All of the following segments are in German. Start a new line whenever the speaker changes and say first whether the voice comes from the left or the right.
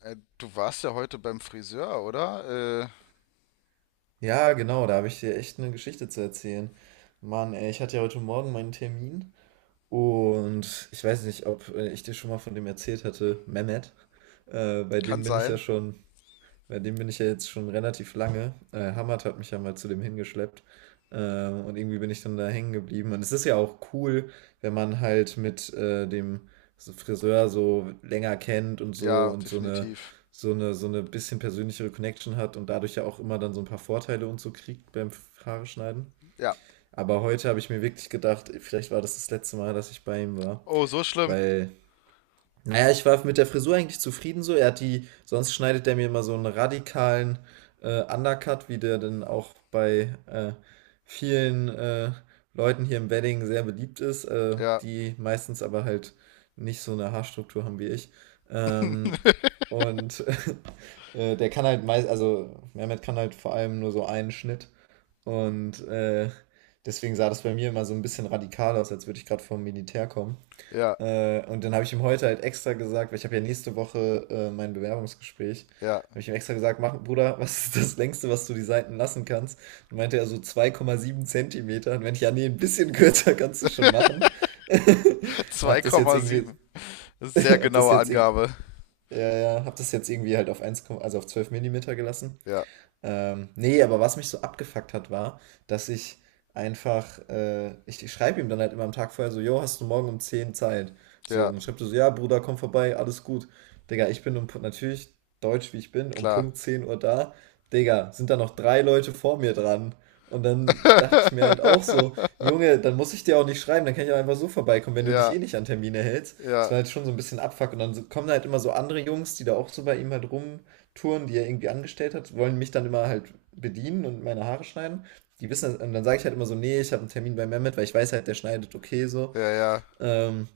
left: Du warst ja heute beim Friseur, oder?
right: Ja, genau, da habe ich dir echt eine Geschichte zu erzählen. Mann, ey, ich hatte ja heute Morgen meinen Termin und ich weiß nicht, ob ich dir schon mal von dem erzählt hatte, Mehmet. Äh, bei
left: Kann
right: dem bin ich ja
left: sein.
right: schon bei dem bin ich ja jetzt schon relativ lange. Hamad hat mich ja mal zu dem hingeschleppt. Und irgendwie bin ich dann da hängen geblieben. Und es ist ja auch cool, wenn man halt mit dem so Friseur so länger kennt und so
left: Ja,
right: und so eine,
left: definitiv.
right: so eine, so eine bisschen persönlichere Connection hat und dadurch ja auch immer dann so ein paar Vorteile und so kriegt beim Haare schneiden.
left: Ja.
right: Aber heute habe ich mir wirklich gedacht, vielleicht war das das letzte Mal, dass ich bei ihm war,
left: Oh, so schlimm.
right: weil naja, ich war mit der Frisur eigentlich zufrieden so. Er hat die, sonst schneidet er mir immer so einen radikalen Undercut, wie der dann auch bei vielen Leuten hier im Wedding sehr beliebt ist,
left: Ja,
right: die meistens aber halt nicht so eine Haarstruktur haben wie ich. Ähm, und der kann halt meist, also Mehmet kann halt vor allem nur so einen Schnitt. Und deswegen sah das bei mir immer so ein bisschen radikal aus, als würde ich gerade vom Militär kommen.
left: ja,
right: Und dann habe ich ihm heute halt extra gesagt, weil ich habe ja nächste Woche mein Bewerbungsgespräch,
left: ja.
right: habe ich ihm extra gesagt, mach, Bruder, was ist das längste, was du die Seiten lassen kannst? Und meinte er so 2,7 Zentimeter. Und wenn ich, ja, nee, ein bisschen kürzer kannst du schon machen. Hab das jetzt irgendwie,
left: 2,7. Das ist sehr
right: hab das
left: genaue
right: jetzt, irg-
left: Angabe.
right: ja, ja, hab das jetzt irgendwie halt auf eins, also auf 12 Millimeter gelassen.
left: Ja,
right: Nee, aber was mich so abgefuckt hat, war, dass ich einfach, ich schreibe ihm dann halt immer am Tag vorher so, jo, hast du morgen um 10 Zeit? So,
left: ja,
right: und dann schreibt er so, ja, Bruder, komm vorbei, alles gut. Digga, ich bin natürlich deutsch wie ich bin, um
left: klar.
right: Punkt 10 Uhr da. Digga, sind da noch drei Leute vor mir dran? Und dann dachte ich mir halt auch so, Junge, dann muss ich dir auch nicht schreiben, dann kann ich auch einfach so vorbeikommen, wenn du dich
left: Ja,
right: eh nicht an Termine hältst. Das
left: ja,
right: war halt schon so ein bisschen Abfuck. Und dann kommen da halt immer so andere Jungs, die da auch so bei ihm halt rum Touren, die er irgendwie angestellt hat, wollen mich dann immer halt bedienen und meine Haare schneiden. Die wissen, und dann sage ich halt immer so, nee, ich habe einen Termin bei Mehmet, weil ich weiß halt, der schneidet okay so.
left: ja.
right: Ähm,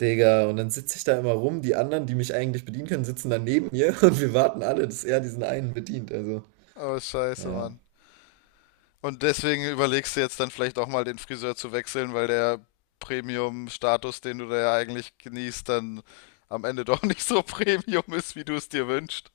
right: Digga, und dann sitze ich da immer rum, die anderen, die mich eigentlich bedienen können, sitzen dann neben mir und wir warten alle, dass er diesen einen bedient. Also,
left: Oh, scheiße,
right: ja.
left: Mann. Und deswegen überlegst du jetzt dann vielleicht auch mal den Friseur zu wechseln, weil der Premium-Status, den du da ja eigentlich genießt, dann am Ende doch nicht so Premium ist, wie du es dir wünschst.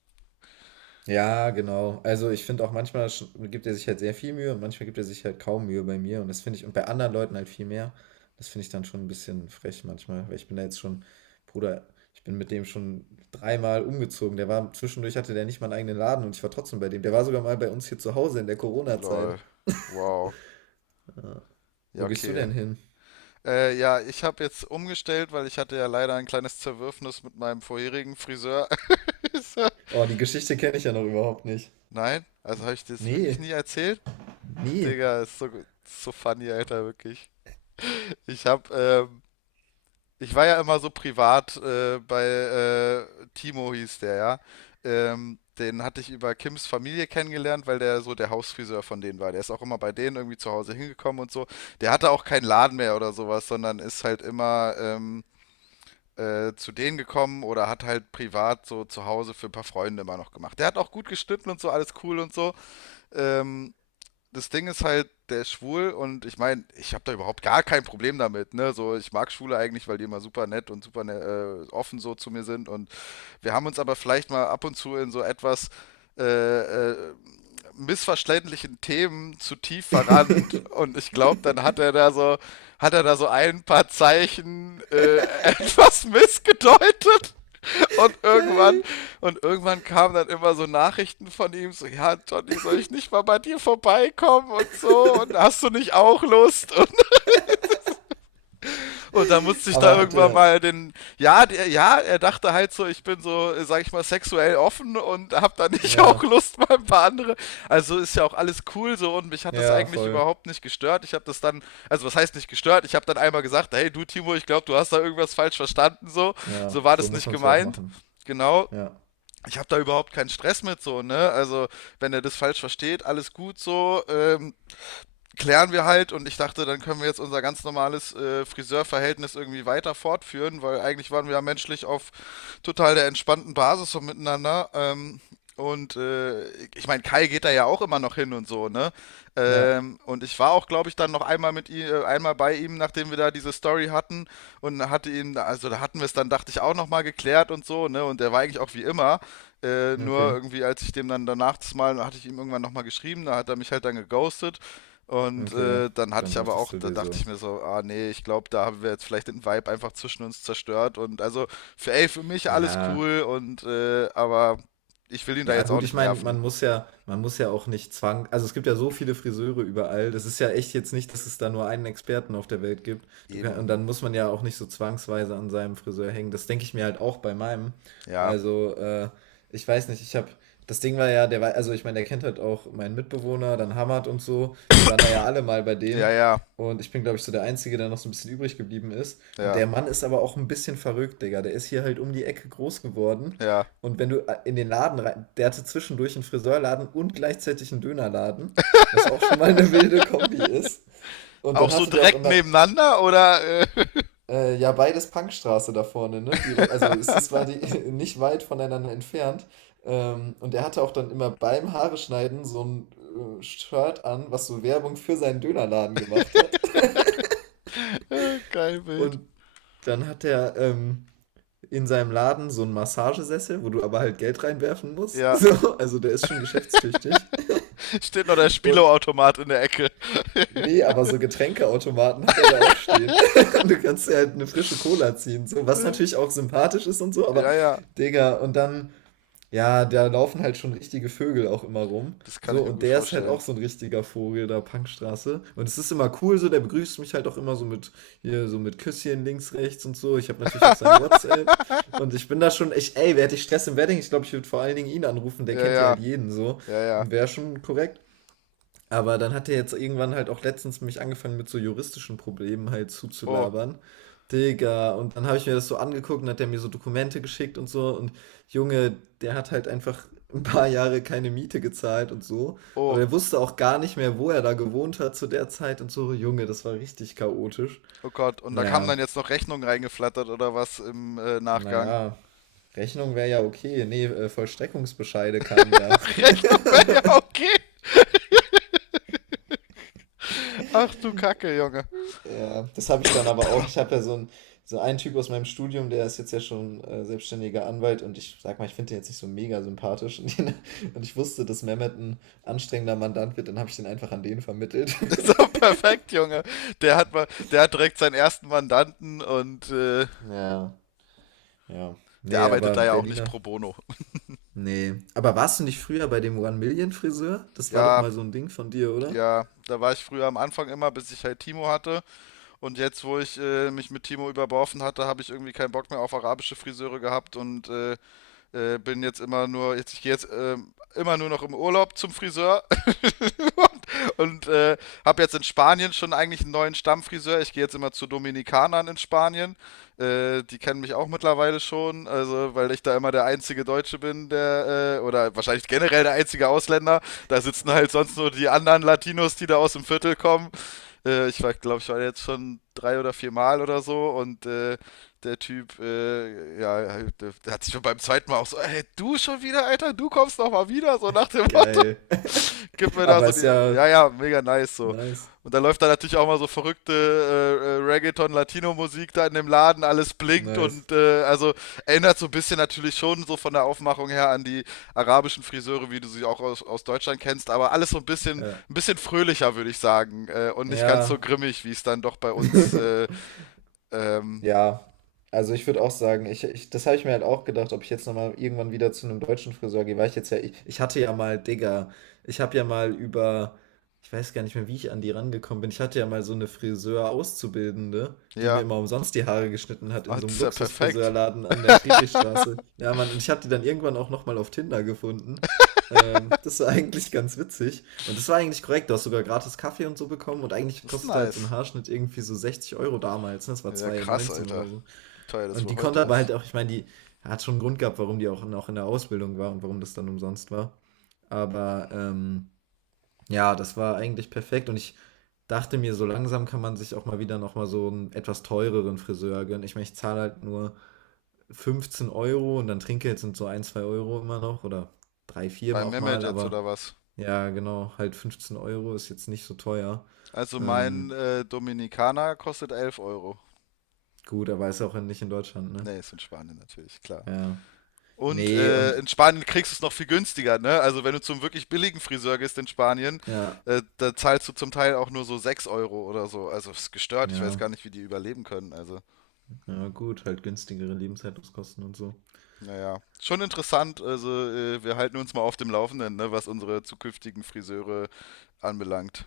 right: Ja, genau. Also ich finde auch manchmal gibt er sich halt sehr viel Mühe und manchmal gibt er sich halt kaum Mühe bei mir. Und das finde ich, und bei anderen Leuten halt viel mehr. Das finde ich dann schon ein bisschen frech manchmal, weil ich bin da jetzt schon, Bruder, ich bin mit dem schon dreimal umgezogen. Der war, zwischendurch hatte der nicht mal einen eigenen Laden und ich war trotzdem bei dem. Der war sogar mal bei uns hier zu Hause in der Corona-Zeit.
left: Lol. Wow. Ja,
right: Wo gehst du
left: okay.
right: denn hin?
left: Ja, ich habe jetzt umgestellt, weil ich hatte ja leider ein kleines Zerwürfnis mit meinem vorherigen Friseur.
right: Oh, die Geschichte kenne ich ja noch überhaupt nicht.
left: Nein? Also habe ich dir das wirklich
right: Nee,
left: nie erzählt?
right: nie.
left: Digga, ist so funny, Alter, wirklich. Ich habe ich war ja immer so privat bei Timo hieß der, ja. Den hatte ich über Kims Familie kennengelernt, weil der so der Hausfriseur von denen war. Der ist auch immer bei denen irgendwie zu Hause hingekommen und so. Der hatte auch keinen Laden mehr oder sowas, sondern ist halt immer zu denen gekommen oder hat halt privat so zu Hause für ein paar Freunde immer noch gemacht. Der hat auch gut geschnitten und so, alles cool und so. Ähm, Das Ding ist halt, der ist schwul und ich meine, ich habe da überhaupt gar kein Problem damit, ne? So, ich mag Schwule eigentlich, weil die immer super nett und super offen so zu mir sind und wir haben uns aber vielleicht mal ab und zu in so etwas äh, äh, missverständlichen Themen zu tief verrannt und ich glaube, dann hat er da so, hat er da so ein paar Zeichen etwas missgedeutet. Und irgendwann,
right: Geil.
left: und irgendwann kamen dann immer so Nachrichten von ihm, so, ja, Johnny, soll ich nicht mal bei dir vorbeikommen und so, und hast du nicht auch Lust? Und dann musste ich da
right: Aber
left: irgendwann
right: hatte,
left: mal den, ja, der, ja, er dachte halt so, ich bin so, sag ich mal, sexuell offen und hab da nicht auch
right: ja,
left: Lust mal ein paar andere. Also ist ja auch alles cool so und mich hat das
right: ja,
left: eigentlich
right: voll.
left: überhaupt nicht gestört. Ich habe das dann, also was heißt nicht gestört? Ich habe dann einmal gesagt, hey, du Timo, ich glaube, du hast da irgendwas falsch verstanden, so, so
right: Ja,
left: war
right: so
left: das
right: muss
left: nicht
right: man es ja auch
left: gemeint.
right: machen.
left: Genau,
right: Ja,
left: ich habe da überhaupt keinen Stress mit so, ne? Also, wenn er das falsch versteht, alles gut so. Klären wir halt und ich dachte, dann können wir jetzt unser ganz normales Friseurverhältnis irgendwie weiter fortführen, weil eigentlich waren wir ja menschlich auf total der entspannten Basis so miteinander. Und ich meine, Kai geht da ja auch immer noch hin und so, ne?
right: ja.
left: Und ich war auch, glaube ich, dann noch einmal mit ihm, einmal bei ihm, nachdem wir da diese Story hatten und hatte ihn, also da hatten wir es dann, dachte ich, auch nochmal geklärt und so, ne? Und der war eigentlich auch wie immer. Nur
right: Okay,
left: irgendwie, als ich dem dann danach das Mal, hatte ich ihm irgendwann nochmal geschrieben, da hat er mich halt dann geghostet. Und
right: okay.
left: dann hatte
right: Dann
left: ich aber
right: dachtest
left: auch,
right: du
left: da
right: dir
left: dachte
right: so,
left: ich mir so, ah nee, ich glaube, da haben wir jetzt vielleicht den Vibe einfach zwischen uns zerstört. Und also, für, ey, für mich alles
right: ja.
left: cool und aber ich will ihn da
right: Ja,
left: jetzt auch
right: gut, ich
left: nicht
right: meine,
left: nerven.
right: man muss ja auch nicht zwang also, es gibt ja so viele Friseure überall. Das ist ja echt jetzt nicht, dass es da nur einen Experten auf der Welt gibt. Du kann
left: Eben.
right: und dann muss man ja auch nicht so zwangsweise an seinem Friseur hängen. Das denke ich mir halt auch bei meinem.
left: Ja.
right: Also, ich weiß nicht, ich habe das Ding war ja, der war also, ich meine, der kennt halt auch meinen Mitbewohner, dann Hamad und so. Wir waren da ja alle mal bei
left: Ja,
right: dem
left: ja,
right: und ich bin, glaube ich, so der Einzige, der noch so ein bisschen übrig geblieben ist. Und
left: ja,
right: der Mann ist aber auch ein bisschen verrückt, Digga. Der ist hier halt um die Ecke groß geworden
left: ja.
right: und wenn du in den Laden rein, der hatte zwischendurch einen Friseurladen und gleichzeitig einen Dönerladen, was auch schon mal eine wilde Kombi ist. Und
left: Auch
right: dann
left: so
right: hatte der auch
left: direkt
right: immer,
left: nebeneinander oder
right: ja, beides Punkstraße da vorne, ne? Direkt, also es ist, war die nicht weit voneinander entfernt. Und er hatte auch dann immer beim Haare schneiden so ein Shirt an, was so Werbung für seinen Dönerladen gemacht hat.
left: geil Bild.
right: Und dann hat er in seinem Laden so einen Massagesessel, wo du aber halt Geld reinwerfen musst.
left: Ja.
right: So, also der ist schon geschäftstüchtig.
left: Steht noch der
right: Und
left: Spielautomat in der Ecke.
right: Nee, aber so Getränkeautomaten hat er da auch stehen. Du kannst dir halt eine frische Cola ziehen, so, was natürlich auch sympathisch ist und so, aber
left: Ja, ja.
right: Digga, und dann, ja, da laufen halt schon richtige Vögel auch immer rum.
left: Das kann
right: So,
left: ich mir
right: und
left: gut
right: der ist halt auch
left: vorstellen.
right: so ein richtiger Vogel da, Punkstraße. Und es ist immer cool, so, der begrüßt mich halt auch immer so mit, hier, so mit Küsschen links, rechts und so. Ich habe natürlich auch sein WhatsApp. Und ich bin da schon, ich, ey, wer hätte ich Stress im Wedding? Ich glaube, ich würde vor allen Dingen ihn anrufen, der
left: Ja,
right: kennt ja
left: ja.
right: halt jeden so.
left: Ja, ja.
right: Wäre schon korrekt. Aber dann hat er jetzt irgendwann halt auch letztens mich angefangen mit so juristischen Problemen halt
left: Oh,
right: zuzulabern. Digga, und dann habe ich mir das so angeguckt und hat er mir so Dokumente geschickt und so. Und Junge, der hat halt einfach ein paar Jahre keine Miete gezahlt und so. Aber
left: oh.
right: der wusste auch gar nicht mehr, wo er da gewohnt hat zu der Zeit und so. Junge, das war richtig chaotisch.
left: Oh Gott, und da kamen
right: Naja,
left: dann jetzt noch Rechnungen reingeflattert oder was im Nachgang.
right: naja, Rechnung wäre ja okay. Nee, Vollstreckungsbescheide kamen da.
left: Ach, Rechnung wäre ja okay. Ach du Kacke, Junge.
right: Ja, das habe ich dann aber auch. Ich habe ja so, so einen Typ aus meinem Studium, der ist jetzt ja schon selbstständiger Anwalt und ich sag mal, ich finde den jetzt nicht so mega sympathisch. Und, den, und ich wusste, dass Mehmet ein anstrengender Mandant wird, dann habe ich den einfach an den vermittelt.
left: Ist doch perfekt, Junge. Der hat mal, der hat direkt seinen ersten Mandanten und
right: Ja, ja.
left: der
right: Nee,
left: arbeitet
right: aber
left: da ja auch nicht
right: Berliner.
left: pro bono.
right: Nee. Aber warst du nicht früher bei dem One Million Friseur? Das war doch
left: Ja,
right: mal so ein Ding von dir, oder?
left: ja, da war ich früher am Anfang immer, bis ich halt Timo hatte. Und jetzt, wo ich mich mit Timo überworfen hatte, habe ich irgendwie keinen Bock mehr auf arabische Friseure gehabt und bin jetzt immer nur, jetzt, ich gehe jetzt immer nur noch im Urlaub zum Friseur, und habe jetzt in Spanien schon eigentlich einen neuen Stammfriseur. Ich gehe jetzt immer zu Dominikanern in Spanien. Die kennen mich auch mittlerweile schon, also weil ich da immer der einzige Deutsche bin, der oder wahrscheinlich generell der einzige Ausländer. Da sitzen halt sonst nur die anderen Latinos, die da aus dem Viertel kommen. Ich glaube, ich war jetzt schon drei oder vier Mal oder so und der Typ, ja, der, der hat sich schon beim zweiten Mal auch so, hey, du schon wieder, Alter, du kommst noch mal wieder, so nach dem Motto
right: Geil.
left: gib mir da
right: Aber
left: so die.
right: ist
left: Ja,
right: ja
left: ja, mega nice so.
right: nice.
left: Und da läuft da natürlich auch mal so verrückte Reggaeton-Latino-Musik da in dem Laden, alles blinkt
right: Nice.
left: und also erinnert so ein bisschen natürlich schon so von der Aufmachung her an die arabischen Friseure, wie du sie auch aus, aus Deutschland kennst, aber alles so
right: Ja.
left: ein bisschen fröhlicher, würde ich sagen. Und nicht ganz so
right: Ja.
left: grimmig, wie es dann doch bei uns, ähm,
right: Ja, also ich würde auch sagen, ich, das habe ich mir halt auch gedacht, ob ich jetzt nochmal irgendwann wieder zu einem deutschen Friseur gehe, weil ich jetzt ja, ich hatte ja mal, Digga, ich habe ja mal über, ich weiß gar nicht mehr, wie ich an die rangekommen bin, ich hatte ja mal so eine Friseur-Auszubildende, die mir
left: ja.
right: immer umsonst die Haare geschnitten hat
left: Ah,
right: in so
left: das
right: einem
left: ist ja perfekt.
right: Luxusfriseurladen an der Friedrichstraße. Ja, Mann, und ich habe die dann irgendwann auch nochmal auf Tinder gefunden. Das war eigentlich ganz witzig. Und das war eigentlich korrekt. Du hast sogar gratis Kaffee und so bekommen. Und eigentlich
left: Das ist
right: kostete halt so ein
left: nice.
right: Haarschnitt irgendwie so 60 Euro damals. Ne? Das war
left: Ja, krass,
right: 2,19 oder
left: Alter.
right: so.
left: Wie teuer das
right: Und
left: wohl
right: die
left: heute
right: konnte aber halt
left: ist.
right: auch, ich meine, die hat schon einen Grund gehabt, warum die auch noch in der Ausbildung war und warum das dann umsonst war. Aber ja, das war eigentlich perfekt. Und ich dachte mir, so langsam kann man sich auch mal wieder nochmal so einen etwas teureren Friseur gönnen. Ich meine, ich zahle halt nur 15 Euro und dann Trinkgeld sind so ein 2 Euro immer noch oder 3 4
left: Bei
right: auch
left: Mehmet
right: mal.
left: jetzt
right: Aber
left: oder was?
right: ja, genau, halt 15 Euro ist jetzt nicht so teuer.
left: Also mein
right: Ähm,
left: Dominikaner kostet 11 Euro.
right: gut, aber ist ja auch nicht in Deutschland, ne?
left: Nee, ist in Spanien natürlich, klar.
right: Ja.
left: Und
right: Ne, und
left: in Spanien kriegst du es noch viel günstiger, ne? Also wenn du zum wirklich billigen Friseur gehst in Spanien,
right: ja,
left: da zahlst du zum Teil auch nur so 6 Euro oder so. Also ist gestört, ich weiß
right: ja,
left: gar nicht, wie die überleben können. Also,
right: ja gut, halt günstigere Lebenshaltungskosten und so.
left: naja, schon interessant. Also wir halten uns mal auf dem Laufenden, ne, was unsere zukünftigen Friseure anbelangt.